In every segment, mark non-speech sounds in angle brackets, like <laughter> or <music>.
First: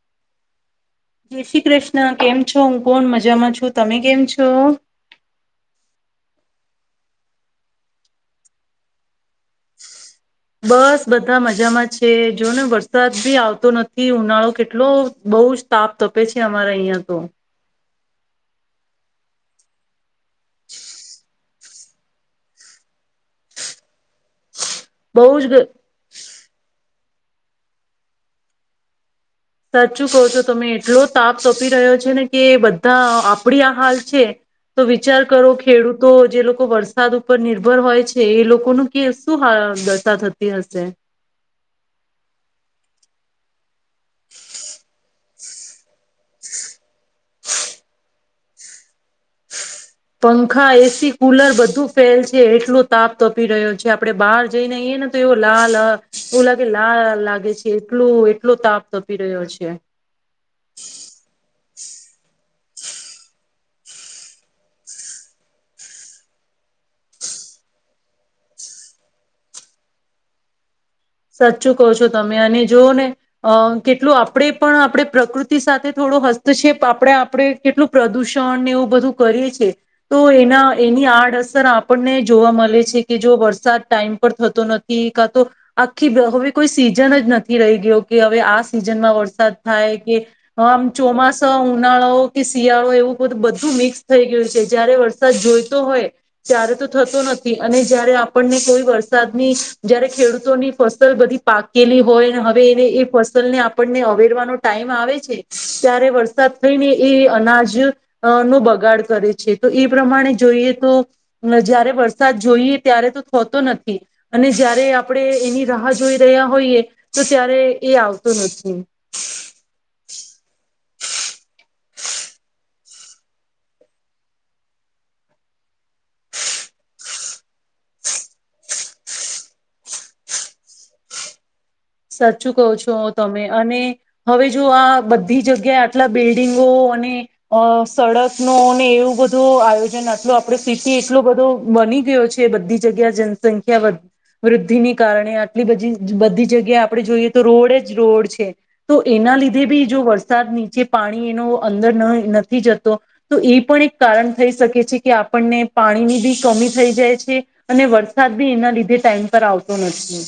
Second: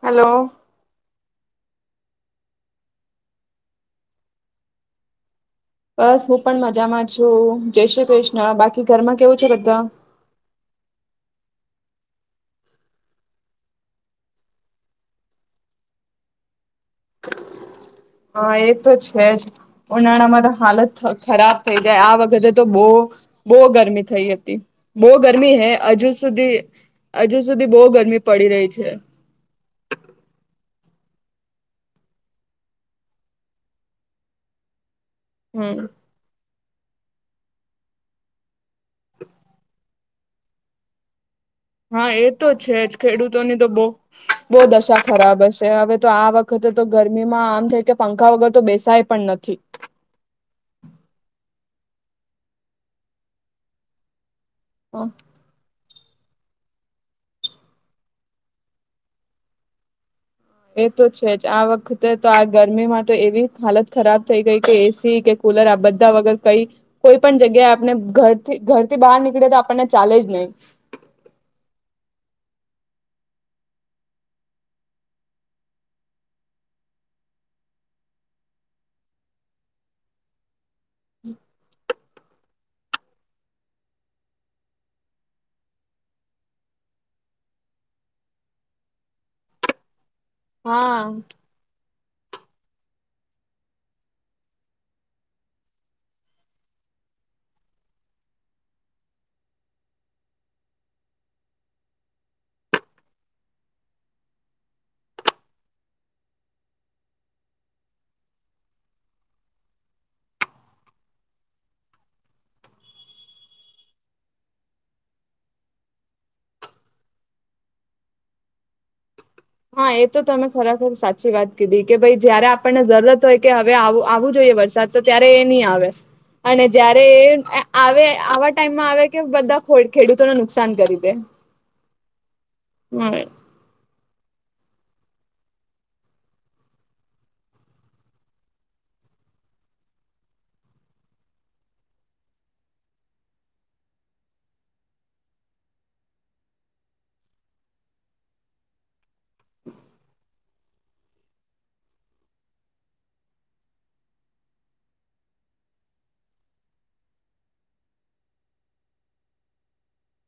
Hello જય શ્રી કૃષ્ણ કેમ છો હું કોણ મજામાં છું તમે કેમ છો બસ હું પણ મજામાં છું જય શ્રી કૃષ્ણ બાકી ઘરમાં કેવું છે બધા બસ બધા મજામાં છે જો ને વરસાદ બી આવતો નથી ઉનાળો કેટલો બહુ જ તાપ તપે છે અમારા અહિયાં તો હા એ તો છે જ ઉનાળામાં તો હાલત ખરાબ થઈ જાય આ વખતે તો બો બો ગરમી થઈ હતી બહુ ગરમી હૈ હજુ સુધી હજુ સુધી બહુ ગરમી પડી રહી છે સાચું કહો છો તમે એટલો તાપ તાપી રહ્યો છે ને કે બધા આપડી આ હાલ છે તો વિચાર કરો હમ ખેડૂતો જે લોકો લોકો વરસાદ ઉપર નિર્ભર હોય છે એ લોકોનું કે શું હા થતી હશે હા એ તો છે જ ખેડૂતોની તો બહુ બો દશા ખરાબ હશે હવે તો આ વખતે તો ગરમીમાં આમ થાય કે પંખા વગર તો બેસાય પણ નથી પંખા એસી કુલર બધું ફેલ છે એટલો તાપ તપી રહ્યો છે આપડે બહાર જઈને આઇએને તો એવું લાલ એવું લાગે લાલ લાગે છે એટલું એટલો તાપ તપી રહ્યો છે એ તો છે જ આ વખતે તો આ ગરમીમાં તો એવી હાલત ખરાબ થઈ ગઈ કે એસી કે કુલર આ બધા વગર કઈ કોઈ પણ જગ્યાએ આપને ઘરથી ઘરથી બહાર નીકળે તો આપણને ચાલે જ નહીિ સાચું કહો છો તમે અને જોઓ ને અ કેટલું આપણે પણ આપણે પ્રકૃતિ સાથે થોડો હસ્તક્ષેપ આપણે આપણે કેટલું પ્રદૂષણને એવું બધું કરીએ છ છેએ તો એના એની આડઅસર આપ આપણને જોવા મળે છે કે જો વરસાદ ટાઈમ પર થતો નથી કા તો આખી <inaudible> હવે કોઈ સિઝન જ નથી રહી ગયો કે હવે આ સિઝનમાં વરસાદ થાય કે હ આમ હા ચોમાસો અં ઉનાળાઓ કે શિયાળો એવું બધું બધું મિક્સ થઈ ગયું છે જયારે વરસાદ જોઈતો હોય ત્યારે તો થતો નથી અને જયારે આપણને કોઈ વરસાદની જયારે ખેડૂત ની ફસલ બધી પાકેલી હોય હવે એને એ ફસલ ને આપણને અવેરવાનો ટાઈમ આવે છે ત્યારે વરસાદ થઈને એ અનાજ નો બગાડ કરે છે તો એ પ્રમાણે જોઈએ તો જયારે વરસાદ જોઈએ ત્યારે તો થતો નથી અને જય્યારે આપણે એની રાહ જોઈ રહ્યા હોઈએ તો ત્યારે એ આવતું નથી હા એ તો તમે ખરેખર સાચી વાત કીધી કે ભાઈ જયારે આપણને જરૂરત હોય કે હવે આવું જોઈએ વરસાદ તો ત્યારે એ નહી આવે અને જયારે આવે આવા ટાઈમમાં આવે કે બધા ખેડૂતોને નુકસાન કરી દે સાચ ચું કહો છો હમ તમે અને હવે જો આ બધી જગ્યાએ આટલા બિલ્ડિંગો અને અ સડક નો અને એવું બધું આયોજન આટલો આપડ સિટી એટલો બધો બની ગયો છે બધી જગ્યા જનસંખ્યા વૃદ્ધિને કારણે આટલી બધી બધી જગ્યા આપણે જોઈએ તો રોડ જ રોડ છે તો એના લીધે બી જો વરસાદની જે પાણી એનો અંદર નઇ નથી જતો તો એ પણ એક કારણ થઈ શકે છે કે આપણને પાણીની બી કમી થઈ જાય છે અને વરસાદ બી એના લીધે ટાઈમ પર આવતો નથી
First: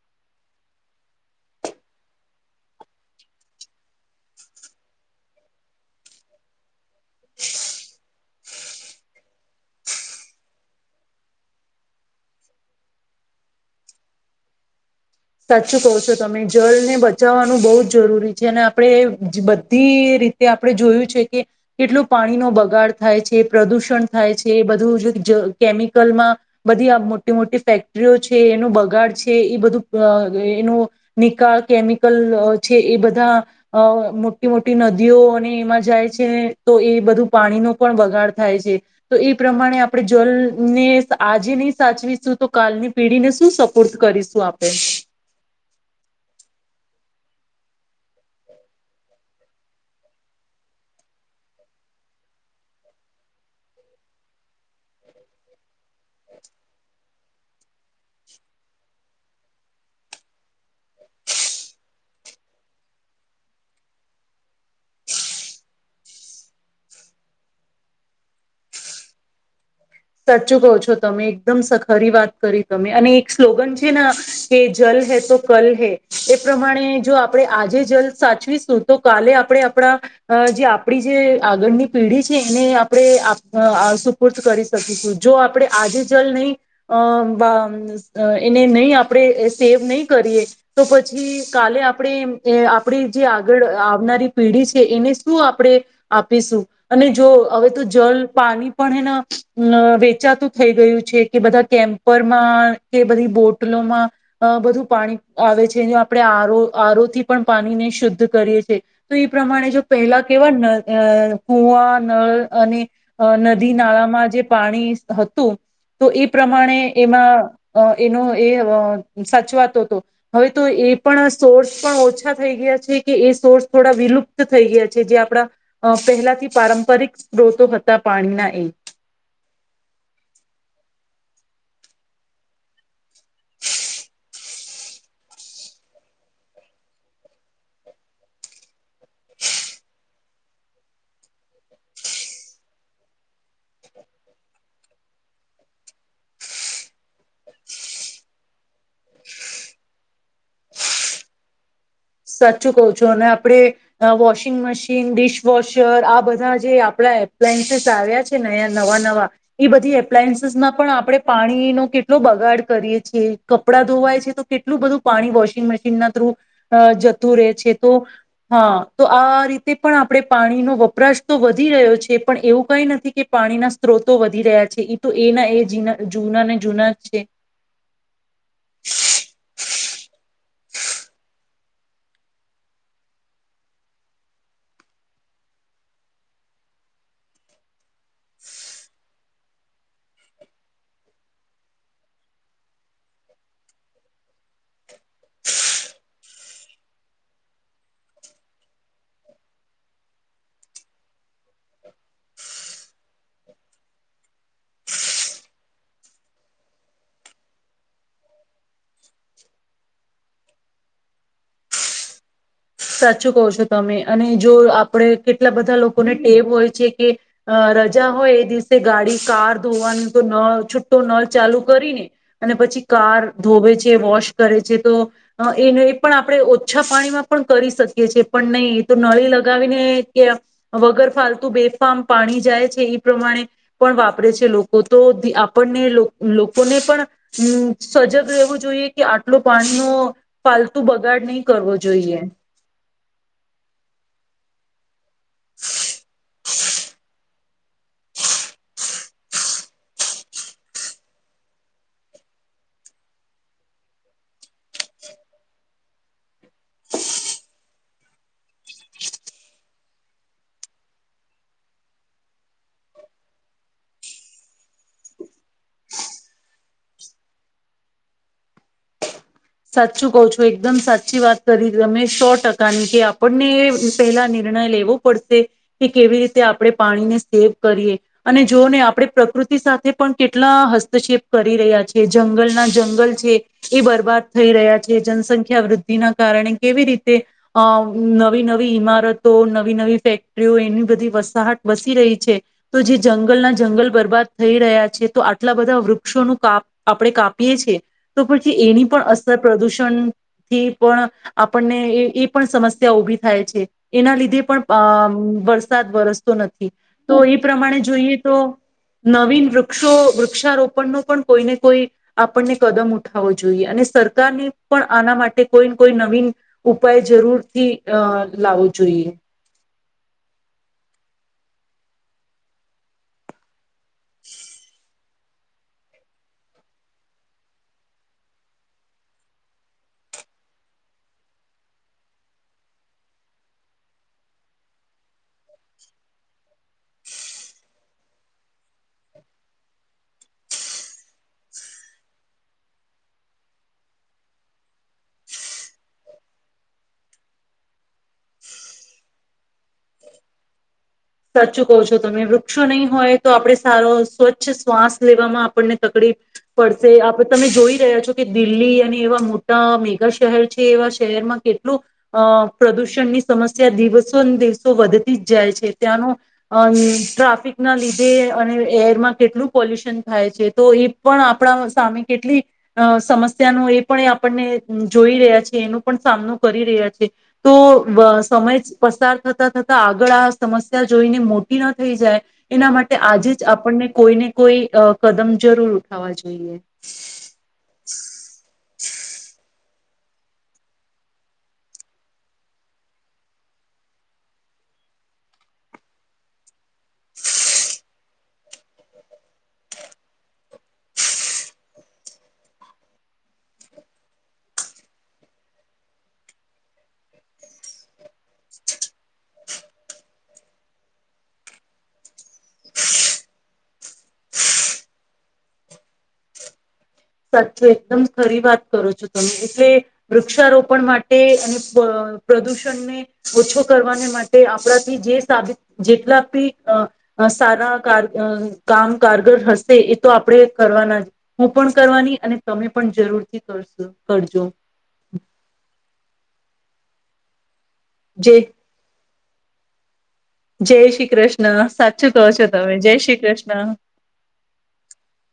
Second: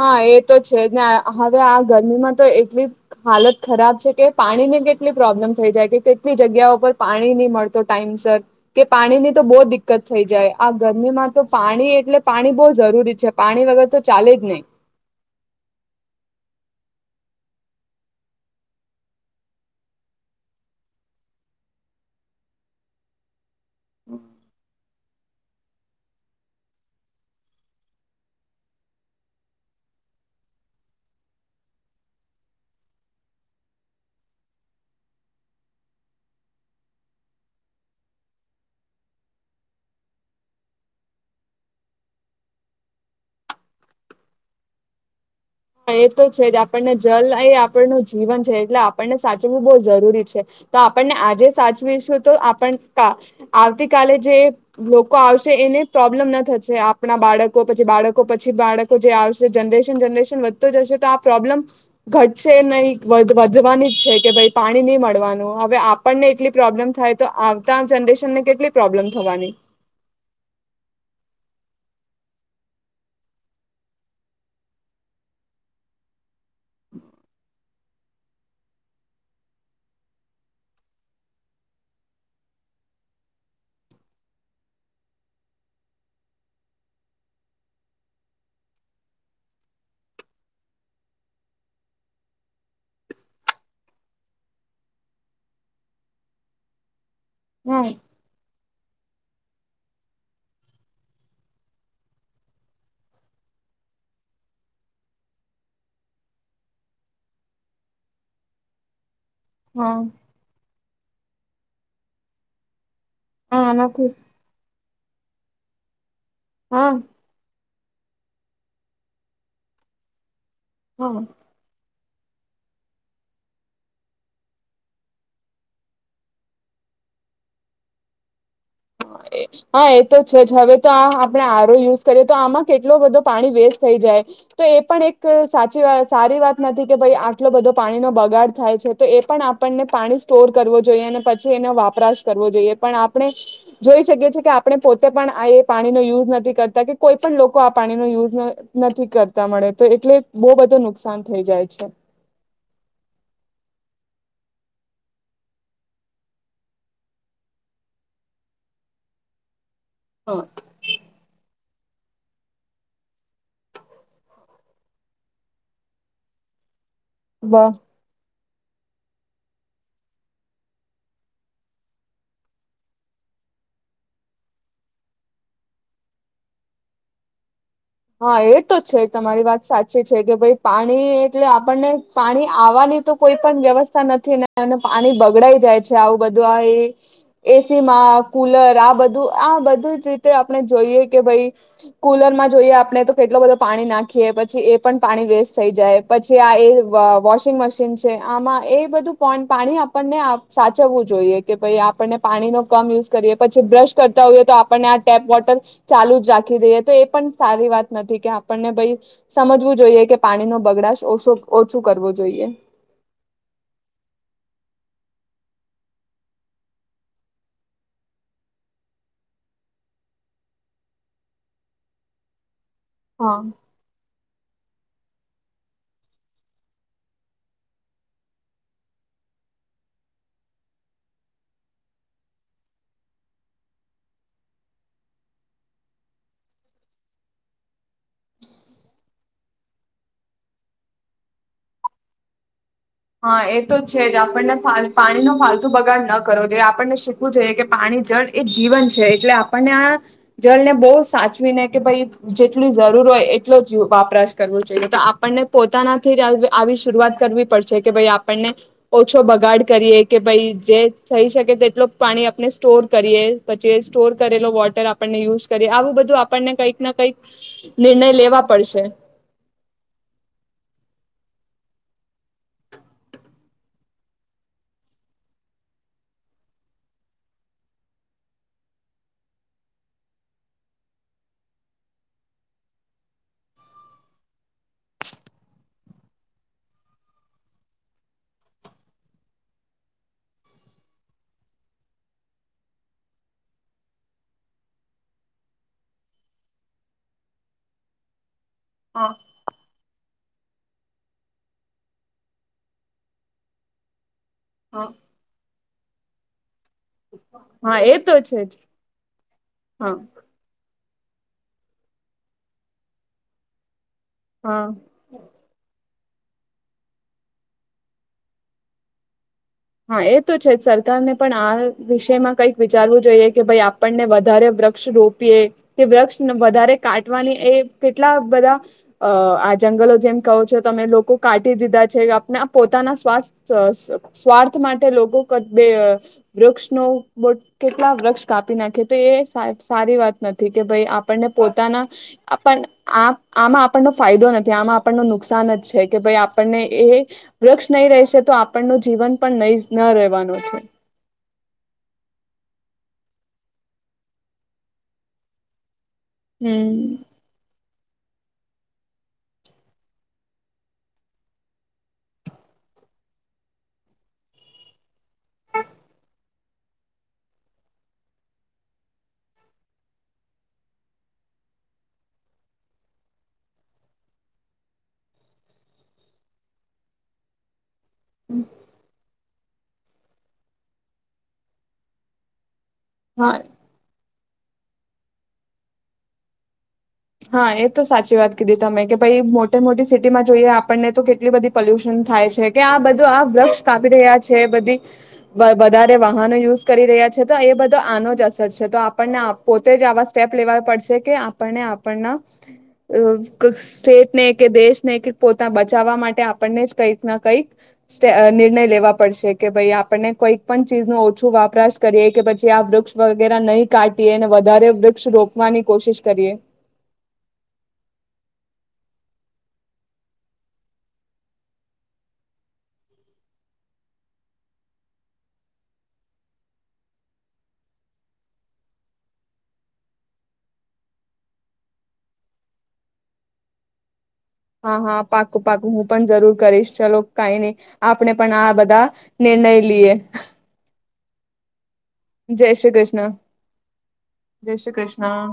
હા એ તો છે ને હવે આ ગરમીમાં તો એટલી હાલત ખરાબ છે કે પાણી ને કેટલી પ્રોબ્લેમ થઈ જાય કે કેટલી જગ્યા પર પાણી નહી મળતો ટાઈમ સર કે પાણી ની તો બહુ દિકકત થઈ જાય આ ગરમીમાં તો પાણી એટલે પાણી બહુ જરૂરી છે પાણી વગર તો ચાલે જ નહી સાચું કહો છો તમે જલને બચાવવાનું બહુ જ જરૂરી છે અને આપણે બધી રીતે આપણે જોયું છે કે કેટલું પાણીનો બગાડ થાય છે પ્રદુષણ થાય છે એ બધું કેમિકલમાં બધી આ મોટી મોટી ફેક્ટરીઓ છે એનું બગાડ છે એ બધું અ એનો નિકાલ કેમિકલ છે એ બધા અ મોટી મોટી નદીઓને એમાં જાય છે તો એ બધું પાણીનો પણ વગાડ થાય છે તો એ પ્રમાણે આપણે જલને આજે નહી સાચવીશું તો કાલની પેઢીને શું સપોર્દ કરીશું આપણે <inaudible> એ તો છે આપણને જલ એ આપણનું જીવન છે એટલે આપણને સાચવું બહુ જરૂરી છે તો આપણને આજે સાચવીશું તો આપણ આવતી કલે જે લોકો આવશે એને પ્રોબ્લેમ ના થશે આપ આપણા બાળકો પછી બાળકો પછી બાળક તો જે આવશે જનરેશન જનરેશન વધતો જશે તો આ પ્રોબ્લેમ ઘટશે નહી વધવાની જ છે કે ભાઈ પાણી નહી મળવાનું હવે આપણને એટલી પ્રોબ્લેમ થાય તો આવતા જનરેશનને કેટલી પ્રોબ્લેમ થવાની સાચું કહો છો તમે એકદમ સ ખરી વાત કરી તમે અને એક સ્લોગન છે ને કે જલ હૈ તો કલ હૈ એ પ્રમાણે જો આપણે આજે જલ સાચવીશું તો કાલે આપણે આપણા જે આપણી જે આગળની પેઢી છે એને આપણે આપડે આપણે સુપૂર્ત કરીશ શું જો આપણે આજે જલ નહી એને નહી અ વા અ આપણે સેવ નહી કરીએ તો પછી કાલે આપણે આપડી જે આગળ આવનારી પેઢી છે એને શું આપણે આપીશું અને જો હવે તો હા જલ પાણી પણ એના અ વેચાતું થઈ ગયું છે કે બધા કેમ્પરમાં કે બધી બોટલોમાં અ બધું પાણી આવે છે આપણે આરો આરોથી પણ પાણીને શુદ્ધ કરીએ છે તો એ પ્રમાણે જો હા પહેલા કેવા અ કૂવા નળ અને અ હા નદી એનાથી નાળામાં જે હતું તો એ હા પ્રમાણે એમાં અ એનો એ અ સાચવાતો તો હવે તો એ હા પણ સોર્સ પણ ઓછા થઈ ગયા છે કે એ સોર્સ થોડા વિલુપ્ત થઈ ગયા છે જે આપણા અ પહેલાથી પારંપરિક સ્ત્રોતો હતા પાણીના એ હા એ તો છે જ હવે તો આ આપણે આરો યુઝ કરીએ તો આમાં કેટલો બધો પાણી વેસ્ટ થઈ જાય તો એ પણ એક સાચી સારી વાત નથી કે ભાઈ આટલો બધો પાણીનો બગાડ થાય છે તો એ પણ આપણને પાણી સ્ટોર કરવો જોઈએ અને પછી એનો વપરાશ કરવો જોઈએ પણ આપણે જોઈ શકીએ છીએ કે આપણે પોતે પણ આ એ પાણીનો યુઝ નથી કરતા કે કોઈ પણ લોકો આ પાણીનો યુઝ નથી કરતા મળે તો એટલે બહુ બધું નુકસાન થઈ જાય છે સાચું કહ છો અને આપણે વોશિંગ મશીન ડિશવોશર આ બધા જે આપડા એપ્લાયન્સીસ આવ્યા છે નયા નવા નવા એ બધી એપ્લાયન્સીસમાં પણ આપણે પાણીનો કેટલો બગાડ કરીએ છીએ કપડા ધોવાય છે તો કેટલું બધું પાણી વોશિંગ મશીન ના થ્રુ અ જતું રહે બ છે તો હા તો આ રીતે પણ આપણે પાણીનો વપરાશ તો વધી રહ્યો છે પણ એવું કઈ નથી કે પાણીના સ્ત્રોતો વધી રહ્યા છે તો એના એ જી ના જૂના ને જૂના છે હા એ તો છે તમારી વાત સાચી છે કે ભાઈ પાણી એટલે આપણને પાણી આવવાની તો કોઈ પણ વ્યવસ્થા નથી ને પાણી બગડાઈ જાય છે આવું બધું આ એ એસી માં કુલર આ બધું આ બધું જ રીતે આપણે જોઈએ કે ભાઈ કુલરમાં જોઈએ અપ આપણે તો કેટલોું બધો પાણી નાખીએ પછી એ એ પણ પાણી વેસ્ટ થઈ જાય પછી આ એ વોશિંગ મશીન છે આમાં એ બધું પોઈ પાણી આપણને સાચવવું જોઈએ કે ભાઈ આપણને પાણીનો કમ યુઝ કરીએ પછી બ્રશ કરતા હોઈએ તો આપણને આ ટેપ વોટર ચાલુ જ રાખી દઈએ તો એ પણ સારી વાત નથી કે આપણને ભાઈ સમજવું જોઈએ કે પાણી નો બગડાશ ઓછો ઓછું કરવું જોઈએ સાચું કહ છો તમે અને જો આપડે કેટલા બધા લોકોને ટેવ હોય છે કે રજા હોય એ દિવસે ગાડી કાર ધોવાની તો નળ છૂટટો નળ ચાલુ કરીને અને પછી કાર હા. ધોવે છે વોશ કરે છે તો એને એ પણ આપણે ઓછા પાણીમાં પણ કરી શકીએ છે પણ નહી એ તો નળી લગાવીને કે વગર ફાલતુ બેફામ પાણી જાય છે એ પ્રમાણે પણ વાપરે છે લોકો તો આપણને લો લોકોને પણમ સજગ રહેેવું જોઈએ કે આટલો પાણીનો ફાલતુ બગાડ નહી કરવો જોઈએ હા એ તો છે જ આપણને પાણી નો ફાલતુ બગાડ ન કરો જે આપણને શીખવું જોઈએ કે પાણી જળ એ જીવન છે એટલે આપણને આ જલને બહુ સાચવીને કે ભાઈ જેટલી જરૂર હોય એટલો જ વપરાશ કરવો જોઈએ તો આપણને પોતાનાથી જ આવ આવી શરૂઆત કરવી પડશે કે ભાઈ આપણને ઓછો બગાડ કરીએ કે ભાઈ જે થઈ શકે તેટલ પાણી આપણે સ્ટોર કરીએ પછી સ્ટોર કરેલો વોટર આપણને યુઝ કરીએ આવું બધું આપણને કંઈક ના કઈક નિર્ણય લેવા પડશે સાચું કહ છું એકદમ સાચી વાત કરી તમે સો ટકાની કે આપણને પહેલા નિર્ણય લેવો પડશે કે કેવી રીતે આપણે પાણીને સેવ કરીએ અને જોઓ ને આપણે પ્રકૃતિ સાથે પણ કેટલા હસ્તક્ષેપ કરી રહ્યા છે જંગલના જંગલ છે એ બરબાદ થઈ રહ્યા છે જનસંખ્યા વૃદ્ધિના કારણે કેવી રીતે અ નવી નવી ઈમારતો નવી નવી ફેક્ટરીઓ એની બધી વસાહટ વસી રહી છે તો જે જંગલના જંગલ બરબાદ થઈ રહ્યા છે તો આટલા બધા વૃક્ષોનું કાપ આપણે કાપીએ છીએ તો કે એની પણ હા અસર પ્રદૂષણથી પણ આપણને એ પણ સમસ્યા ઉભી થાય છે એના લીધે પણ અ હા વર વરસાદ વરસ તો નથી તો એ હા પ્રમાણે એ જોઈએ તો છે જ નવીન વૃક્ષો હા વૃક્ષારોપણનો પણ કોઈને કોઈ આપણને કદમ ઉઠાવો જોઈએ અને સર પસરકાર ને હા પણ આના માટે કોઈ કોઈ નવીન ઉપાય જરૂર થી અ લાવવો જોઈએ હા એ તો છે સરકારને પણ આ વિષયમાં કંઈક વિચારવું જોઈએ કે ભાઈ આપણને વધારે વૃક્ષ રોપ રોપિયે કે વૃક્ષ ને વધારે કાટવાની એ કેટલા બધા આ જંગલો જેમ કહો છો તમે લોકો કાટી દીધા છે આપણે પોતાના શ્વાથ સ્વાર્થ માટે લોકો બે વૃક્ષનો કેટલા વૃક્ષ કાપી નાખે તો એ સા સારી વાત નથી કે ભાઈ આપણને પોતાના આમાં આપણનો ફાયદો નથી આમાં આપણને નુકસાન જ છે કે ભાઈ આપણને એ વૃક્ષ નહીં રહેશે તો આપણનું જીવન પણ નહી ન રહેવાનું છે સાચું કહો છો તમે વૃક્ષો નહીં હોય તો આપડે સારો સ્વચ્છ શ્વાસ લેવામાં આપણને તકલીફ હમ. પડશે આપડ તમે જોઈ રહ્યા છો જો કે દિલ્હી અને એવા મોટા મેગા શહેર છે એવા શહેરમાં કેટલું અ પ્રદુષણની સમસ્યા દિવસોને દિવસો વધતી જ જાય છે ત્યાંનો અમ ટ્રાફિક ના લીધે અને એરમાં કેટલું પોલ્યુશન થાય છે તો એ પણ આપણા સામે કેટલી અ સમસ્યાનો એ પણ આપણને જોઈ રહ્યા છે એનો પણ સામનો કરી રહ્યા છે તો સમય જ પસાર થતા થતા આગળ સમસ્યા જોઈને મોટી ન થઈ જાય એના માટે આજે હા જ આપણને કોઈને કોઈ અ કદમ જરૂર ઉઠાવવા જોઈએ હા એ તો સાચી વાત કીધી તમે કે ભાઈ મોટે મોટી સિટીમાં જોઈએ આપણને તો કેટલી બધી પોલ્યુશન થાય છે કે આ બધું આ વૃક્ષ કાપી રહ્યા છે બધી વધારે વાહનો યુઝ કરી રહ્યા છે તો એ બધો આનો જ છે તો આપણને પોતે જ આવા સ્ટેપ લેવા પડશે કે આપણને સ્ટેટને કે દેશને પોતા બચાવવા માટે આપણને જ કંઈક ના કંઈક અ નિર્ણય લેવા પડશે કે ભાઈ આપણને કંઈક પણ ચીજ ન ઓછું વાપરાશ કરીએ કે પછી આ વૃક્ષ વગેરે નહી કાઢીએને વધારે વૃક્ષ રોપવાની કોશિશ કરીએ સાચું એકદમ ખરી વાત કરો છો તમે એટલે વૃક્ષારોપણ માટે અને પ પ્રદૂષણને ઓછો કરવાને માટે આપણાથી જે સાબિત જેટલા બી સારા કામ કારગર હશે એ તો આપણે કરવાના જ હું પણ કરવાની અને તમે પણ જરૂર થી કરશો કરજો હા હા પાકું પાકુ હું પણ જરૂર કરીશ ચાલો કાઈ નહી આપણે પણ જય આ બધા નિર્ણયે લીયે જય શ્રી કૃષ્ણ સાચ સાચું કહો છો તમે જય શ્રી કૃષ્ણ જય શ્રી કૃષ્ણ